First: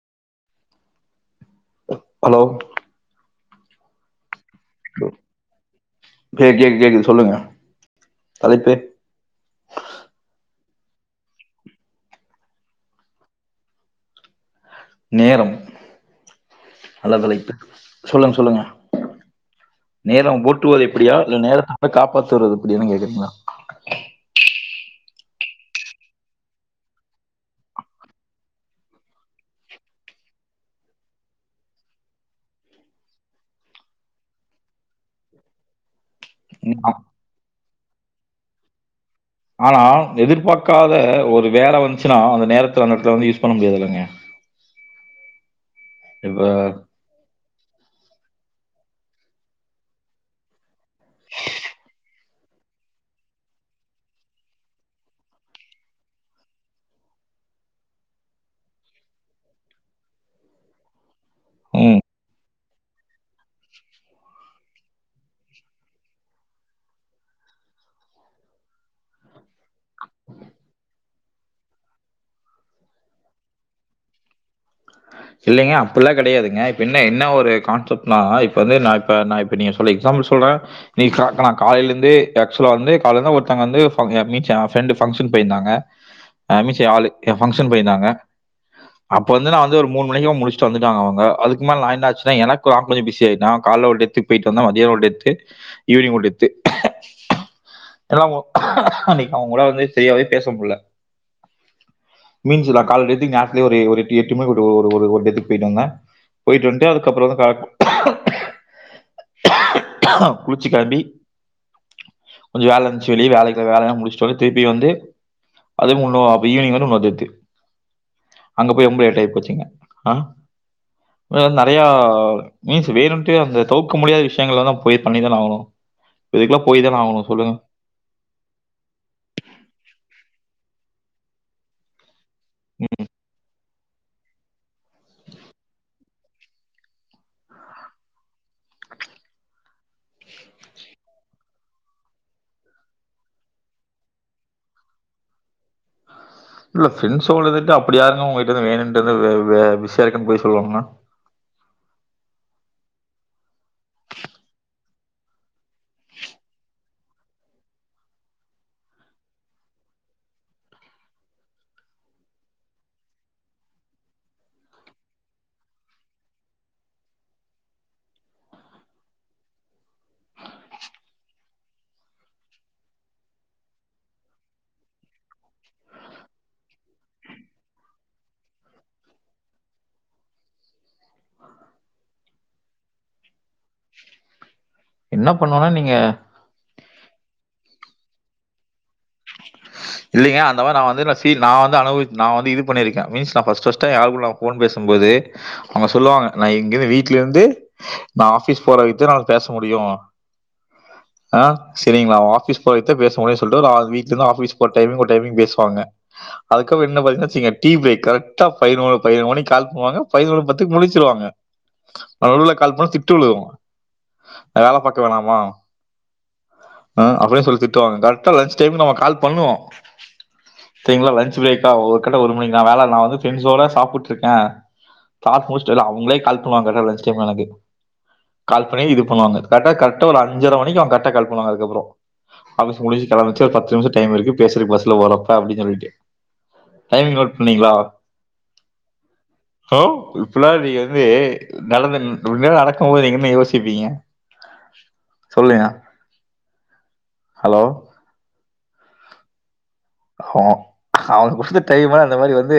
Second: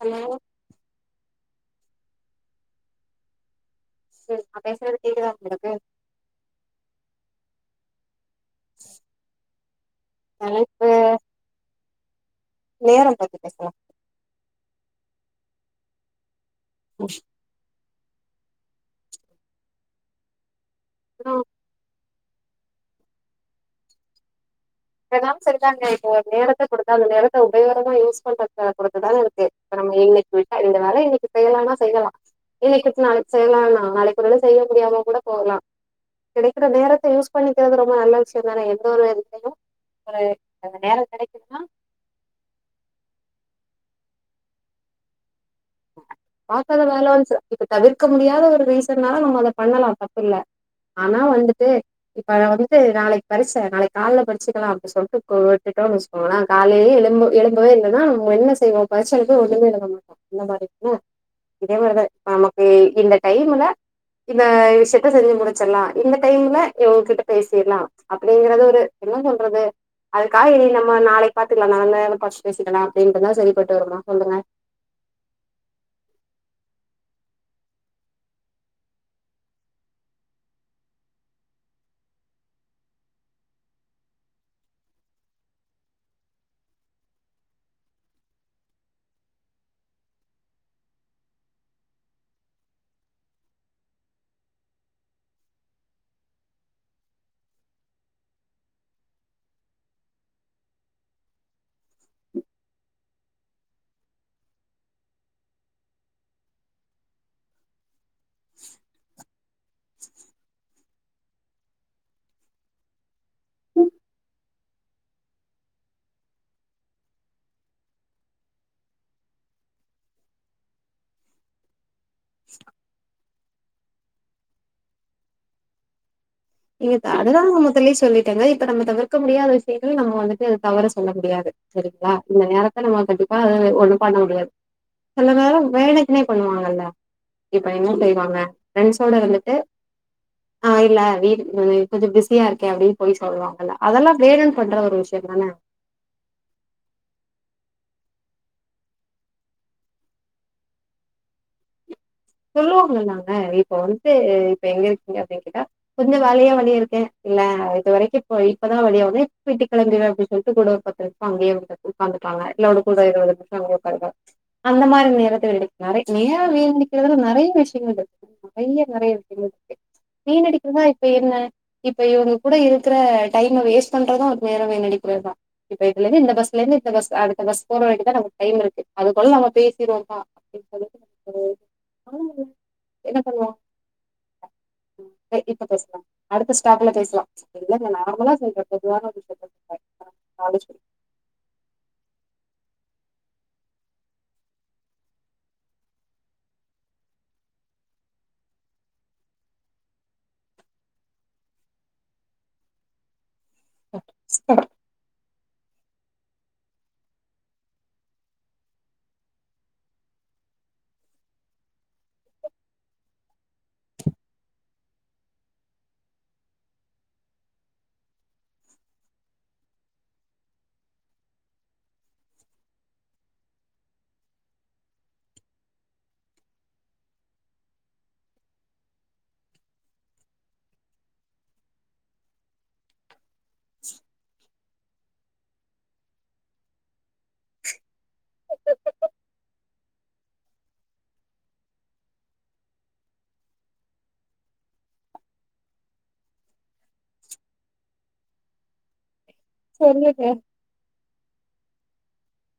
Hello hello sir நா பேசறது கேக்குதா உங்களுக்கு பே கேக்குது கேக்குது சொல்லுங்க தலைப்பே தலைப் நேரம் பத்தி பேஸ்லா நேரம் ம் நல்ல தலைப்பு சொல்லுங்க சொல்லுங்க நேரம் ஓட்டுவது எப்படியா இல்ல நேர ல்ல காப்பாத்து வருவது எப்டி என்ன கேக்குறிங்ளா இப்பதாங் சரிதாங்க இப்போ ஒரு நேரத்த கொடுத்தா அந்த நேரத்த உபயோகரமா யூஸ் பண்றது பொருத்துதான இருக்கு இப்ப நம்ம இன்னைக் விட்டா இந்த வேல இன்னைக்கு செய்யலானா செய்யலா இன்னைக்குவிட் நாளைக்கு செய்யலானா நாளைக்கு ஒருவேல செய்ய முடியாம கூட போகலா கிடைக்கிற ஆ- நேரத்த யூஸ் பண்ணிக்கிறது ரொம்ப நல்ல விஷயந்தானே எந்த ஒரு இதுலையு ஆனா எதிர்பாக்காத ஒரு வேல வந்ச்சுன்னா அந்த நேரத்துல அந்த எடத்துல வந்து யூஸ் பண்ண முடியாதுல்லங்க இப்ப பாக்கர வேல வந்ச்சுன் இப்ப தவிர்க்க முடியாத ஒரு ரீசனால நம்ம அதை பண்ணலா தப்புல்ல ஆனா வந்துட்டு இப்ப வந்துட்டு நாளைக் பரிச நாளைக்கு கால்ல படிச்சுக்கலா அப்டி சொல்ட்டு விட்டுட்டோ வச் ஆனா காலையே எலும்ப எலும்பவே இல்லன்னா நம்ம என்ன செய்வோ பரிச்சைல போய் ஒண்ணமே எழுதமாட்டோ இந்தமாரி இதே ம் மாரிதா இப்ப நமக்கு இந்த டைம்ல இந்த விஷயத்த செஞ்சு முடிச்சிட்லா இந்த டைம்ல இவங்ககிட்ட பேசிட்லா அப்டிங்கறது ஒரு என்ன சொல்றது அதுக்காக இனி நம்ம நாளை பாத்துக்லா நானு பச்சு பேசிக்லா அப்டின்றுந்தா சரிப்பட்டு வருமா சொல்லுங்க இல்லைங்க அப்புல்லா கெடையாதுங்க இப்ப என்ன என்ன ஒரு கான்செப்ட்னா இப்ப வந்து நா இப்ப நா இப்ப நீங்க சொல்ல எக்ஸாம்பிள் சொல்ற நீ கா நா காலையில இருந்தே ஆக்சுவலா வந்து காலருந்து ஒருத்தங்க வந்து [unintelligible] போயிருந்தாங்க அ மிஷ ஆளு எ ஃபங்கஷன் பேயிருந்தாங்க அப்ப வந்து நா வந்து ஒரு மூண் மணிக்கு முடிச்ட்டு வந்துடாங்க அவுங்க அதுக்கு மேல் நா என்னாச்சுன்னா எனக்கு நா கொஞ்சோ பிசி ஆய்ட பேயிட்டு வந்தா மதியானம் ஒரு டெத்து ஈவ்னிங் ஒரு டெத்து எல்லா அவுங்கோ அன்னைக்கு அவுங் கூட வந்து செரியாவே பேச முட்ல மீன்ஞ்சூலா கால டெத்துக்கு நேரத்லே ஒரு ஒரு எட்டு எட்டு மணி ஓ ஒரு ஒரு டெத்துக்கு பேய்ட்டு வந்த பேய்ட்டு வந்ட்டு அதுக்கப்பறம் வந்து காக் குளிச்சி கெளம்பி கொஞ்சொ வேல இருந்ச்சி வெளி வேலைக்குல வேலைல்லா முடிச்சோ வந்து திருப்பி வந்து அதுவுன்னூ அ ஈவினிங் வந்து இன்னொரு டெத்து அங்க போய் ரொம்ப லேட் ஆகிப்போச்சி இங்க ஆ நறையா மீன்ஸ் வேணுன்டு அந்த தவுக்க முடியாத விஷயங்கள்லதா போய் பண்ணி தான ஆவணும் இதுக்குல்லா போய் தான ஆவணும் சொல்லுங்க தல்லயே சொல்லிட் ங்க இப்ப நம்ம தவிர்க்க முடியாத விஷயங்கள நம்ம வந்துட்டு தவறு சொல்ல முடியாது சரிங்ளா இந்த நேரத்த நம்ம கண்டிப்பா ஒண்ணும் பண்ண முடியாது சில வேல வேலைக்குனே பண்ணுவாங்கல்ல இப்ப என்ன செய்வாங்க ஃப்ரெண்ஸோட இருந்துட்டு ஆ இல்ல வீடு ம் கொஞ்ச பிஸியா இருக்கே அப்டி போய் சொல்லுவாங்கல்ல அதெல்லா வேனுன் பண்ற ஒரு விஷயோ தானே இல்ல ஃப்ரெண்ட்ஸோட இருந்துட்டு அப்படி யாருங்க உங்ககிட்ட வந்து வேணுன்ட்டு வந்து வெ விசேஷம்னு போய் சொல்லுவாங்களா சொல்லுவாங்களங்க இப்ப வந்துட்டு இப்ப எங்க இருக்கீங்க அப்டின் கேட்டா கொஞ்ச வேலையா வெளியே இருக்கே இல்ல இது வரைக்கு இப்ப இப்பதா வேலையா வந்தே வீட்டு கெளம்பிடுவே அப்டினு சொல்ட்டு கூட ஒரு பத்தர அங்கே [unintelligible] உக்காந்துப்பாங்க இல்ல ஒரு கூட இருவது பசங்க அங்க உக்காருவா அந்த மாரி நேரத்துல [unintelligible] நெறைய நியே வேண்டி இதுல நறைய விஷயங்கள் இருக்கு நறைய நறைய விஷயங்கள் இருக்கு வீன் அடிக்கிறதுனா இப்ப என்ன இப்ப இவங்க கூட இருக்குற டைம வேஸ்ட் பண்றதூ ஒரு நேர வீனடிப்புகள்தா இப்ப இதுல இருந்து இந்த பஸ்ல இருந்து இந்த பஸ் அடுத்த பஸ் போற வரைக்குதா நமக்கு டைம் இருக்கு அதுக்குள்ள நம்ம பேசிருவோப்பா இப்படி ஒரு [inaudible] என்ன பண்லா என்ன பண்லானா நீங்க அடுத்த ஸ்டாப்ல பேச்லா இல்லங்க நார்மலா சொல்ற பொதுவான ஒரு விஷயத்த சொல்ற இல்லைங்க அந்த காலேஜ் மாரி நா வந்து இந்தச் ஃபீல் நா வந்து அனுபவித்து நா வந்து இது பண்ணிருக்கே மீன்ஸ் நா ஃபஸ்ட் ஃபீஸ்டா ஏ ஆள்க்கூட நா ஃபோன் பேசும்போது அவங்க சொல்லுவாங்க நா இங்கெருந்து வீட்ல இருந்து நா ஆஃபீஸ் போற வரைக்கு நா பேச முடியு ஆ சேரிங்களா ஆஃபீஸ் போய்து பேச முடியு சொல்ட்டு ஒரு வீட்ல இருந்து ஆஃபிஸ் போற டைமிங் ஒரு டைமிங் பேசுவாங்க அதுக்கப்புற என்ன பாத்திங்க வெச்சுக்கங்க டீ ப்ரேக் கரெக்டா ஃபை மிணி [unintelligible] மணி கால் பண்ணுவாங்க ஃபை லந்து பத் து முடிச்சுடுவாங்க நடுவுல கால் பண்ணா திட்டு விழுகு வேல பாக்க வேணாமா அ அப்டி சொல்லி திட்டுவாங்க கரெக்டா லஞ்ச் டைம் நம்ம கால் பண்ணுவோ சேரிங்களா லஞ்ச் பிரேக்கா ஒரு கட்ட ஒரு மணிக்கு நா வேல நா வந்து ஃப்ரெண்டஸோட சாப்புட்டு இருக்கே ஆல்மோஸ்ட் எல்லா அவங்களே கால் பண்ணுவாங்க கட்டா லஞ்ச் டைம் எனக்கு கால் பண்ணி இது பண்ணுவாங்க கரெக்டா கரெக்டா ஒரு அஞ்சர மணிக்கு அவங்க கரெக்டா கால் பண்ணுவாங்க அதுக்கப்புறோ ஆஃபிஸ் முடிச்சு கெளம்பச்ச ஒரு பத்து நிமிஷ டைம் இருக்கு பேசுறக்கு பஸ்ல போறப்ப அப்டி சொல்லிட்டு டைமிங் நோட் பண்ணீங்களா ஹலோ இப்பல்லா நீங்க வந்து நடந்து இந்த மாரி நடக்கும் போது நீங்க என்ன யோசிப்பீங்க சொல்லுங்க ஹலோ சொல்லுங்க ஹோ அவரு கொடுத்து இருந்த டைமா அந்த மாரி வந்து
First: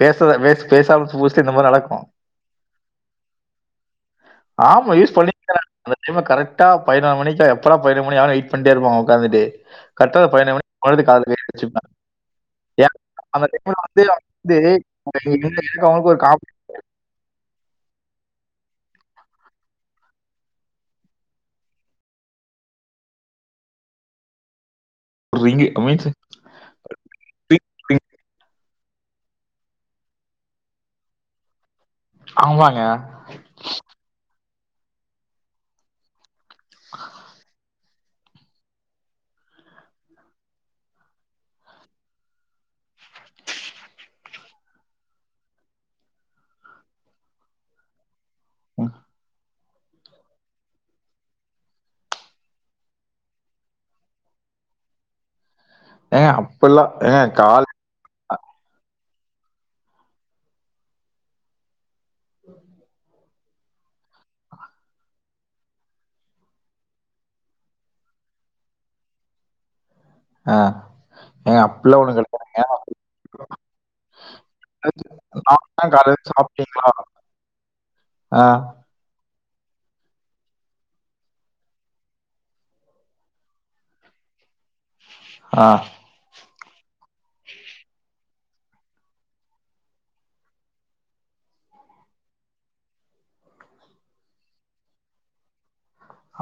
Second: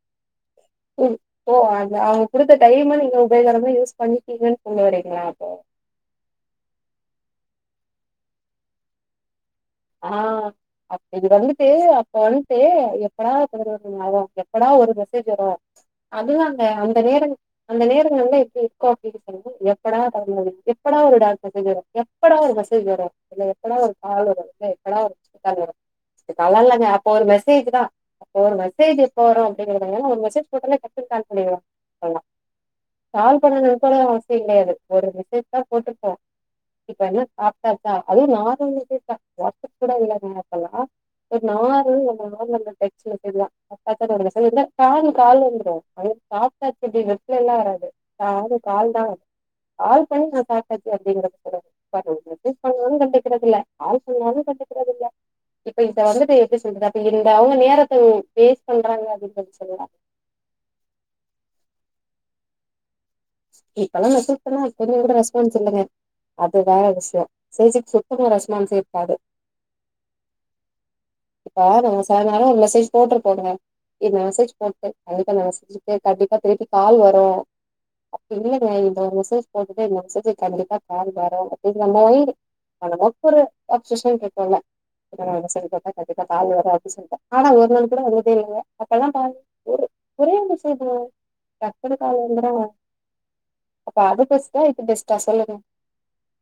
பேசற்த பேச் ம் ஓ அந்த அவங்க குடுத்த டைம நீங்க உபயோகரமா யூஸ் பண்ணிட்டீங்கன் சொல்ல ஆமா. யூஸ் வரீங்களா இப்ப பண்ணியிருக்கேன். அந்த டைம்ல கரெக்டா பதினோரு மணிக்கு எப்படா பதினொரு மணி ஆகு வெயிட் பண்ணிட்டே இருப்பே அங்க உக்காந்துட்டு ஆ அப்ப இது வந்துட்டு அப்ப வந்ட்டு ஏன் எப்படா அந்த டைம்ல பதினொரு மணி வந்து ஆவு அவன் வந்து எப்படா ஒரு மெசேஜ் வரு எங்க- எனக்கு அவங்களுக்கு ஒரு அதுவு காம்பி அந்த அந்த நேரம் அந்த நேரங்கள்லா எப்டி இருக்கு அப்டின்னு சொல் எப்படா பதினொரு எப்படா ஒரு டாக் மெசேஜ் வரு எப்படா ஒரு மெசேஜ் வரு இல்ல எப்படா ஒரு கால் வரு இல்ல எப்படா வரு லிங்க அமைச்சு பரவால்லைங்க அப்ப ஒரு மெசேஜ் தா அப்போ ஒரு மெசேஜ் எப்போ வரு அப்டி கறாங்கன்ன ஒரு மெசேஜ் போட்டனா டக்குனு கால் பண்ணிடுவா டங்கா பண்ணிலாம் ஆமாங்க கால் பண்ணணு கூட அவசிய கெடையாது ஒரு மெசேஜ் தா போட்டுருப்போ இப்ப என்ன சாப்டா லா அது நார்மல் மெசேஜ் தா வாட்ஸ்அப் கூட இல்லங்க அப்பல்லா ஒரு நாளு ஒன்ற நாள் அந்த டெக்ஸ்ட் மெசேஜ் தா [unintelligible] மெசேஜ் விட டானு கால் வந்துரு [unintelligible] சாப்டாச்சுடி நெட்லல்லா வராது டானு ம். கால் தா கால் பண்ணி நா சாப்ட்டாச்சு அப்டிங்கற தான [inaudible] செரி நானு கண்டுக்கறதில்ல இப்ப இப்ப ஏங்க வந்தது எப்டி சொல்றது அப்பல்லாம் அப்ப ஏங்க இந்த அவுங்க கால் நேர த்த வேஸ்ட் பண்றாங்க அப்டின் [unintelligible] சொல்லா ஆமா இப்பெல்லா மெசேஜ் பண்ண கொஞ்ச கூட ரெஸ்பான்ஸ் இல்லங்க அது வேற விஷ்யோ [unintelligible] சுத்தமா ரெஸ்பான்ஸே இருக்காது அ இப்ப ஆளு சாயங்காலோ மெசேஜ் போட்ருப்பாருங்க இந்த மெசேஜ் போட்டு கண்டிப்பா நம்ம நான் மெசேஜுக்கு காலையில கண்டிப்பா திருப்பி சாப்பிட்டீங்களா? கால் வரு ஆ, இல்லங்க இந்த ஒரு மெசேஜ் போட்டுட்டு இந்த மெசேஜ்க் கண்டிப்பா கால் வரு அப்டின்னு [unintelligible] [inaudible] கேட்டோல [inaudible] ஆ உங்ககிட்ட கால் வராது சொல்டே ஆனா ஒரு நாள் கூட வந்ததே இல்ல அப்பதா [unintelligible] ஒரே மெசேஜ்ல டக்குனு கால் வந்துரு அப்ப அது பெஸ்ட்டா இது பெஸ்ட்டா சொல்லுங்க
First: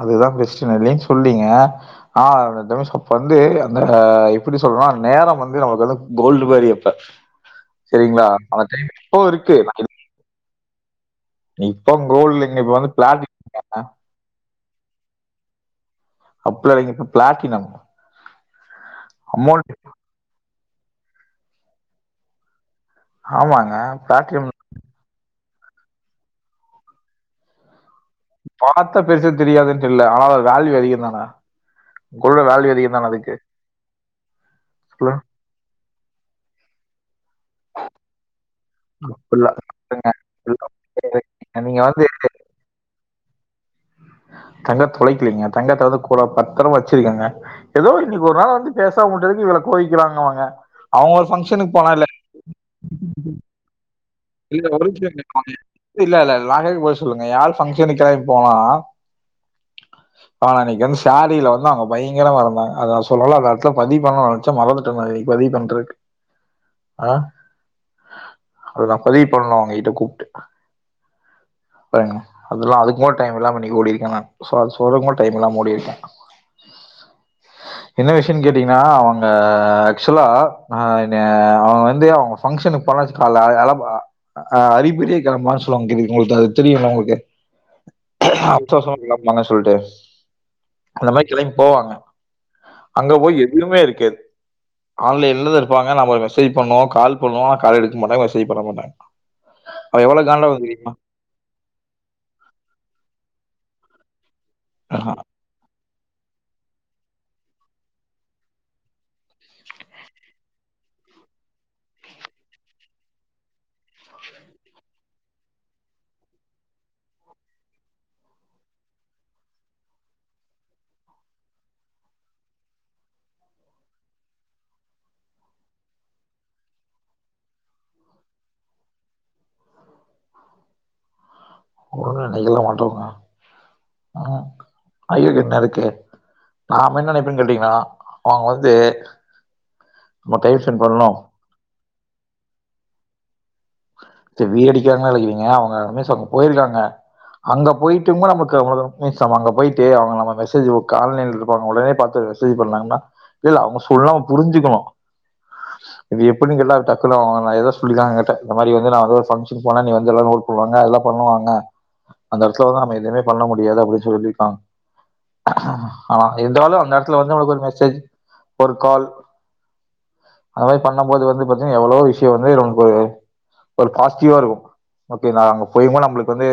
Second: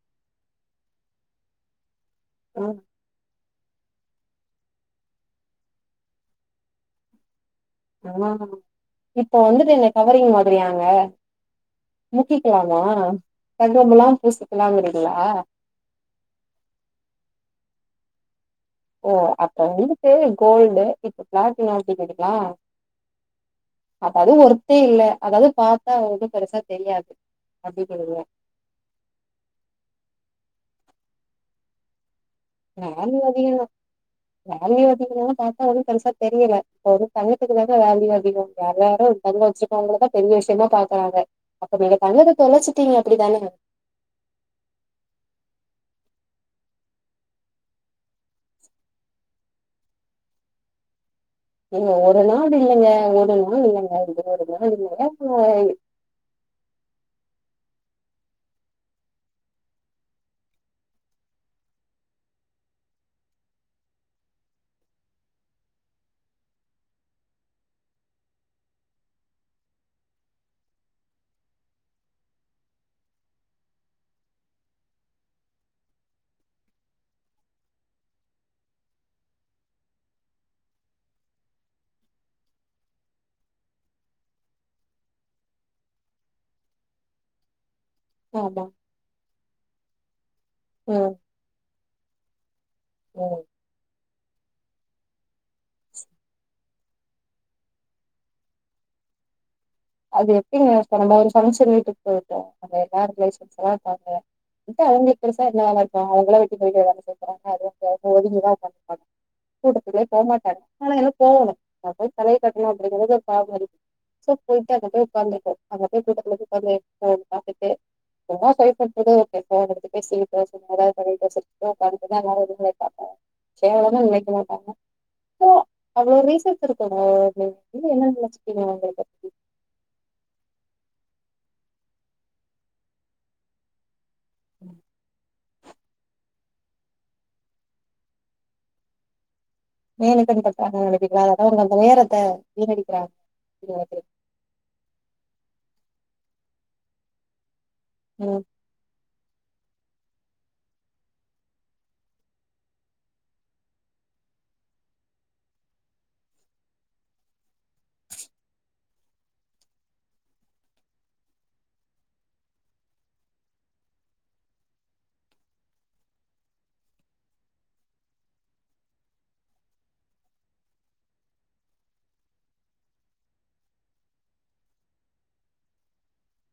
அதுதா பெஸ்ட்டு நா இல்லைனு சொல்லீங்க ஆ ம் தெவசம் வந்து அந்த எப்டி சொல்லா நேரம் வந்து நமக்கு வந்து கோல்டு மாரி அப்ப ஆ செரிங்ளா ஆன இப்பவவ் இப்போ இருக்கு வந்துட்டு என்ன கவரிங் மாதிரியாங்க இப்போ கோல்டு இல்லைங்க. இப்ப முக்கிக்கலாமா வந்து தங்க பிளாட்டினம் முலாம் பூசிக்கலாங்றீங்ளா அப்டிலா இல்லைங்க இப்ப பிளாட்டினம் ஓ அப்ப அமௌண்ட் வந்துட்டு கோல்டு இப்ப பிளாட்டினம் அப்டிகிறிங்ளா ஆமாங்க. அப்ப அது ஒரு பிளாட்டினம் வொர்த்தே இல்ல அதாவ்து பாத்தா அவ்ளக்கு பெருசா தெரியாது அப்டிகிறீங்க பாத்தா பெருசா தெரியாதுன்ட்டு இல்ல ஆனா அதோட வேல்யூ அதிக தான கோல்டோட வேல்யூ அதிகந்தான அதுக்கு வேல்யூ சொல்லுங்க. அதிகனு பாத்தா ஒன்னு பெருசா தெரியல இப்ப வந்து தங்கத்துக்கு தாங்க வேல்யூ அதிகோ எல்லாரு தங்கோ அப்படிலாம் வெச்சிருக்கவங்களதா இல்லங்க. பெரிய இல்ல. விஷயமா பாக்குறாங்க அப்ப நீங்க தங்கத்த தொலைச்சிட்டீங்க அப்டிதான தங்க தொலைக்கிலீங்க தங்கத்த கூட பத்திரோ வெச்சிருக்கங்க எதோ இன்னைக்கு ஒரு நாள் வந்து பேசமாவுட்டதுக்கு இவள கோவிக்கறாங்க அவுங்க அவுங்க ஏங்க ஒரு நாள் இல்லைங்க ஒரு நாள் இல்லைங்க இல்ல இங்கப்பாருங்க ஒரு நிமிஷம் இருங்க. [unintelligible] இல்ல இல்ல நா கேக்றதுக்கு பதில் சொல்லுங்க ஏ ஆள் பஃங்க்ஷனுக்காக போனா ஆன அன்னைக்கு வந்து சேரில வந்து அவ்ங்க பயங்கரமா இருந்தாங்க அத நா சொல்லல அந்த எடத்துல பதிவு பண்ண நெனச் சே மறந்துட்ட நா இன்னைக்கு பதிவு பண்றே ஆ அத நா பதிவு பண்ணு அவ்ங்ககிட்ட கூப்ட்டு பாருங்க அதெல்லா அதுக்கூட டைம் இல்லாம இன்னைக்கு ஓடிருக்கே நா சோ அத சொல்றக்கூட டைம்ல்லாம ஓடிருக்கே என்ன விஷயன் கேட்டீங்கன்னா அவங்க அ ஆக்சுவலா அ என்னைய அவ்ங்க வந்து அவ்ங்க பஃங்க்ஷனுக்கு போனாச் கால்ல இல ப அ அரி பிரி காம சொல்லுவாங் தெரியிங்களா இத்தா அது தெரியுங்களா உங்களுக்கு ஆமா அவசர அவசரமா கிளம்புவாங்க சொல்ட்டு அந்த ம் மாரி கிளம்பி போவாங்க அங்க ம் போய் எதுவுமே இருக்காது ஆன்லைன்லதா இருப்பாங்க நம்ம மெசேஜ் பண்ணுவோ கால் பண்ணுவோ கால் எடுக்க மாட்டாங்க மெசேஜ் பண்ண மாட்டாங்க அது எவ்ளோ காண்டாகு தெரியுமா ஃபங்ஷன் வீட்டுக்கு போயிருக்காங்க அங்க எல்லா ரிலேஷன்லா இருப்பாங்க விட்டா அவங்களே ஆஹா பேசி [unintelligible] என்ன நெனைப்பாங்க அவங்களா எப்டி போய்ட்டு வராங்க [unintelligible] ஒதிங்கிதா நிப்பாங்க கூட்டத்துக்குள்ளயே போமாட்டாங்க ஆனா என்னு போகணு அங்க போய். ன தலையை கட்டணு அப்டிங்கிறதுக்காக போயிட்டு அங்க போய் உக்காந்துருப்போ அங்க போய் கூக்காந்து ஃபோன் பாத்துட்டு [unintelligible] சேரனு நெனைக்க மாட்டாங்க ட்டா அவங்களுக்கு ரீசன்ஸ் இருக்கும்கா நீங்க வந்து என்ன நெனைச்சிப்பீங்கனு அவங்கள பத்தி ஒடு நைக்க மாட்டோங்க ஆ ஐயோக்கு என்ன இருக்கு நாம என்ன நெனைப்போன்னு கேட்டீங்கன்னா அவங்க வந்து நம்ம டைம் ஸ்பெண்ட் பண்ணணு [unintelligible] அந்த நேரத்த வீணடிக்கிறாங்க நெனைக்கிறே வீணடிக்கிறாங்க இல்லங்க அவங்க அங்க போயிருக்காங்க அங்க போயிட்டுங்க ம் நமக்கு அவ மீன்ஸ் நம்ம அங்க போயிட்டு அவ நம்ம மெசேஜ் ஆன்லைன்ல இருப்பாங்க ஒடனே பாத்து ஒரு மெசேஜ் பண்ணாங்கன்னா இல்ல அவங்க சொல்லாம புரிஞ்சுக்கணு இது எப்படின்னுகெல்லா டக்குலங்க நா எதாக சொல்லிதா கேட்ட இந்த மாரி வந்து நா எதாவது ஒரு பங்கஷன் போனா என்னைய வந்து எல்லா நோட் பண்ணுவாங்க எல்லா பண்ணுவாங்க அந்த எடத்துல வந்து நம்ம எதுமே பண்ண முடியாது அப்பின்னு சொல்லிருக்காங்க ஆ இருந்தாலு அந்த எடத்துல வந்து நம்மளுக்கு ஒரு மெசேஜ் ஒரு கால் அந்த மாரி பண்ணம் போது வந்து பாத்தீங்கன்ன எவ்ளோ விஷியோ வந்து ஒரு ஒரு பாசிட்டிவா இருக்கு ஓகே அங்க போயும் கூட வந்து நம்மளுக்கு வந்து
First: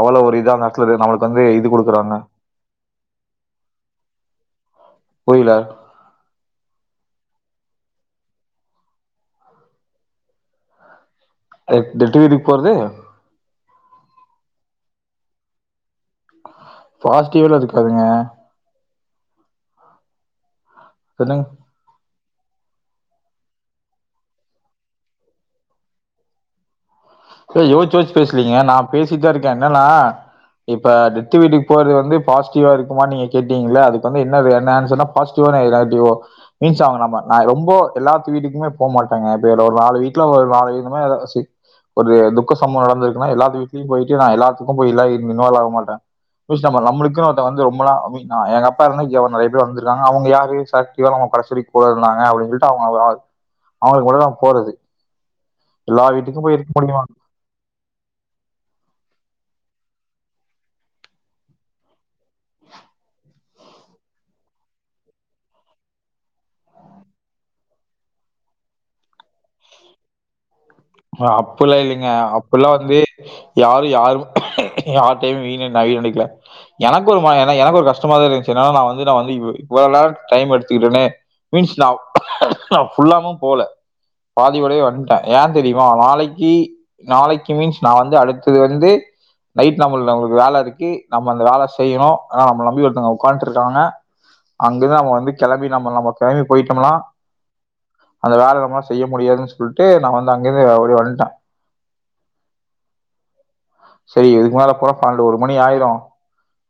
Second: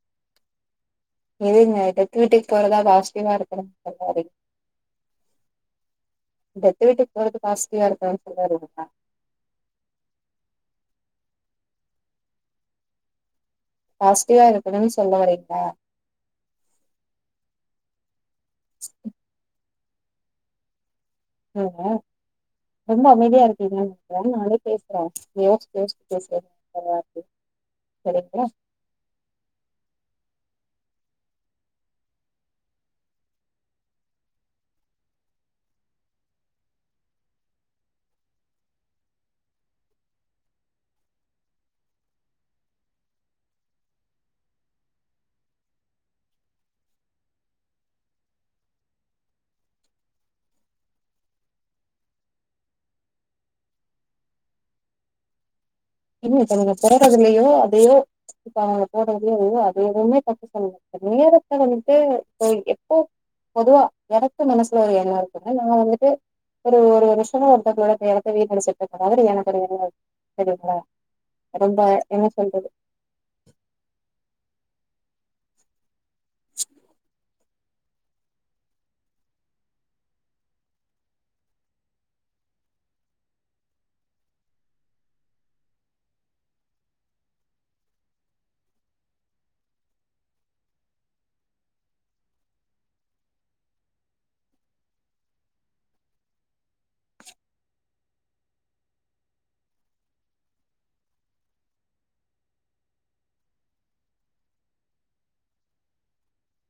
அவ்ளோ ஒரு இதா அந்த எடத்துல எதுங்க டெத்து வீட்டுக்கு போறதா பாசிட்டிவா இருக்கணுனு சொல்ல வரிங்க புரில டெத்து வீட்டுக்கு போறது பாசிட்டிவா இருக்கான்னு சொல்லா வரிங்ளா ஆ டெத்து வீட்டுக்கு போறது பாசிட்டிவா இருக்கணுன்னு சொல்ல வரீங்ளா பாசிட்டிவ் எல்லா இருக்காதுங்க இப்பென்னங் [unintelligible] ரொம்ப அமைதியா இருக்கீங்க நானே பேசுறே [unintelligible] நா யோச்சு யோச்சு சரிங்களா பேசலீங்க நா பேசிட்டுதா இருக்கே என்னன்னா இப்ப டெத்து வீட்டுக்கு போறது வந்து பாசிட்டிவா இருக்குமானு நீங்க கேட்டீங்கள அதுக்கு வந்து என்ன என்ன ஆன்சர்னா பாஷ்டிவோ நெகட்டிவோ மீன்ஸ் ஆங்க நம் நா ரொம்போ எல்லாத்து வீட்டுக்குமே போக மாட்டேங்க இப்ப ஒரு நாலு வீட்ல ஒரு நாலு வ இந்த மாரி ஏ ஒரு துக்க சம்பவோ நடந்திருக்குன்னா எல்லாத்து வீட்லயு போயிட்டு நா எல்லாத்துக்கு போய்ல்லா இன்வால் ஆக மாட்டே நம்மளுக்குன்ன வந்து ரொம்பா எங்க அப்பா இருந்தா நெறைய பேர் வந்திருக்காங்க அவங்க யாரு [unintelligible] கூட இருந்தாங்க அப்டின்னு சொல்லிட்டு அவங்க அவங்களுக்கு மட்டுதா போறது எல்லா வீட்டுக்கு போய் முடியுமா? போறதுல்லயோ அதையோ இப்ப அங்க போறதையே அதையே அதைய எதுவுமே தப்பு சொல்ல முடியாது நேரத்த வந்துட்டு எப்போ பொதுவா எனக்கு மனசுல ஒரு எல்லா இருக்குன்ன நா வந்துட்டு ஒரு ஒரு வருஷோ ஒருத்தத்தோட தேலத்த வீட்டு அடிச்சுட்டு இருக்க அவரு எனக்கு தெரியாது தெரிங்ளா அப்பில்லா இல்லங்க அப்பில்லா வந்து யாரு யாரு யார் டைமூ வீணு நா வீணடிக்கல எனக்கு ஒரு மன அனா எனக்கு ஒரு கஷ்டமா தா இருந்துச்சு [unintelligible] நா வந்து நா வந்து இவு இவ்ள நேரோ டைம் எடுத்துக்கிட்டனே மீன்ஸ் நா ஃபுல்லாமு போல பாதியோடயே வந்ட்ட ஏன் தெரியுமா நாளைக்கி நாளைக்கி மீன்ஸ் நா வந்து அடுத்தது வந்து நைட் நம்பளு நம்பளுக்கு வேல இருக்கு நம்ம அந்த வேல செய்யிணு அனா நம்பள நம்பி ஒருத்தங்க உக்கான்ட்டு இருக்காங்க அங்குருந்து நம்ப வந்து கெளம்பி நம்ம நம்ம கெளம்பி போயிட்டம்மன்னா அந்த வேல நம்மனா செய்ய முடியாதுன்னு சொல்ட்டு நா வந்து அங்கிருந்து அப்டி வந்ட்ட செரி இதுக்கு மேல போனா பனெண்டு ஒரு மணி ஆயிரு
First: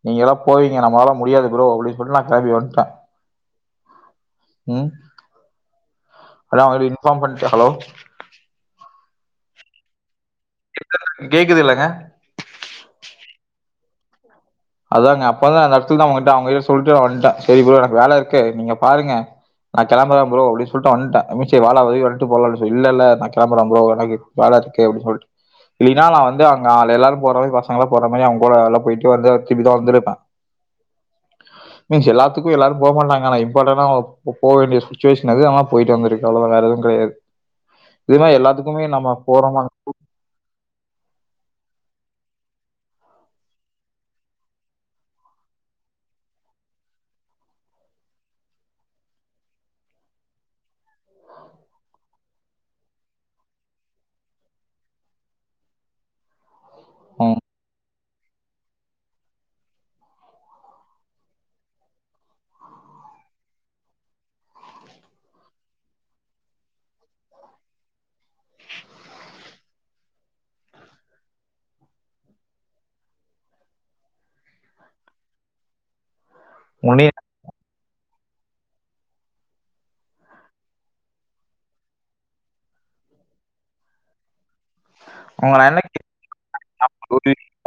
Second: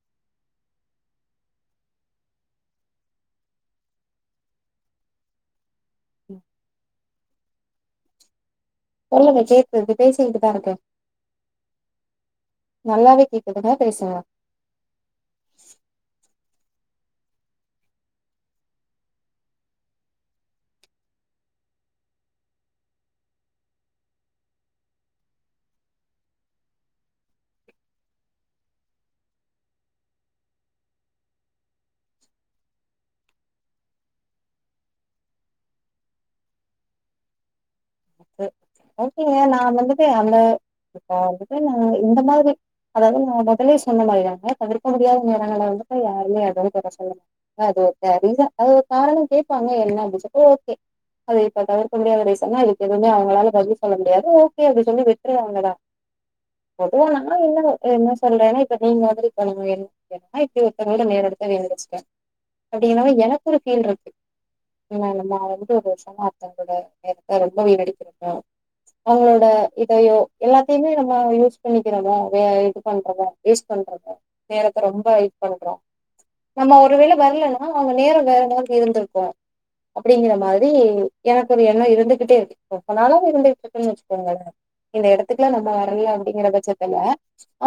நீங்கெல்லா போவீங்க நம்பளாலா முடியாது ப்ரோ அப்டின்னு சொல்ட்டு நா கெளம்பி வந்ட்ட ம் அனா அவுங்களுக்கு இன்பார்ம் பண்ட்ட ஹலோ சொல்லுங்க கேக்குது பேசிக்கிட்டுதா இருக்க கேக்குது இல்லைங்க நல்லாவே கேக்குதுங்க பேசுங்க அதாங்க அப்ப தா எல்லார்த்துது அவங்கிட்ட அவங்ககிட்ட சொல்ட்டே நா வந்ட்ட. செரி பு்ரோ எனக்கு வேல இருக்கு நீங்க பாருங்க நா கெளம்பர ப்ரோ அப்டி சொல்ட்டு வந்ட்ட [unintelligible] வாடா வெளி வன்ட்டு போலான்னு சொ இல்லல்ல நா கெளம்பர ப்ரோ எனக்கு வேல இருக்கு அப்டி சொல்ட்டு இல்லீனா நா வந்து அங்க ஆள் எல்லாரு போற [unintelligible] பசங்கல்லா போற மாரி அவங் கூட எல்லா போயிட்டு வந்து இப்டி தொறந்துருப்பா மீன்ஸ் எல்லாத்துக்கு எல்லாரு போ மாட்டாங்க அனா இம்பார்ட்டனா போ வேண்டிய சுச்சுவேஷன் அது அனா போயிட்டு வந்துருக்கு எவ்ளோதா வேற எதுவு கெடையாது இது மாரி எல்லாத்துக்கு ஓகேங்க நா வந்துட்டே அந்த இப்ப வந்துட்டு நா இந்த மாரி அதாவது நா மொதலே சொன்ன மாரிதாங்க தவிர்க்க முடியாத [inaudible] வந்தப்ப யாருமே [inaudible] அது ஒர் கா ரீசன் அது ஒரு காரணோ கேப்பாங்க என்ன அப்டி சொ ஓ ஓகே அது இப்ப தவிர்க்க முடியாத ரீசன்னா இதுக்கு எதுவுமே அவங்களால பதில் சொல்ல முடியாது ஓகே அப்படி சொல்லி விட்ருவாங்க டா பொதுவா இருக்கும். நம்ம இன்னமு இது என்ன சொல்றேன்னா இப்ப நீங்க மாதிரி [inaudible] இப்டி ஒருத்தங்களோட நேரடத்த வீணடிச்சிப்பா அப்டி எனா எனக்கு ஒரு ஃபீல் இருக்கு [unintelligible] நம்மா வந்து ஒரு வருஷமா ஒருத்தங்களோட நேரத்த ரொம்ப வீணடிக்கறமோ அவங்களோட இதையோ எல்லாத்தையுமே நம்ம யூஸ் பண்ணிக்கிறமோ வே இது பண்றமோ வேஸ்ட் பண்றதா நேரத்த ரொம்ப இது பண்றோ நம்ம உன்னி- ஒருவேள வரல அ அவங்க நேரோ வேற மாதிரி இருந்துருக்கு அப்படிங்கற மாரி எனக்கு ஒரு எண்ணோ இருந்துகிட்டே இருக்கு இப்போ அதனால இப்ப இருந்துகிட்டு இருக்குன்னு வெச்சுக்கோங்களே இந்த எடத்துக்குலா உங்களை நம்ம என்ன கேட்க- வரல அப்படிங்கற பட்சத்துல ஒரு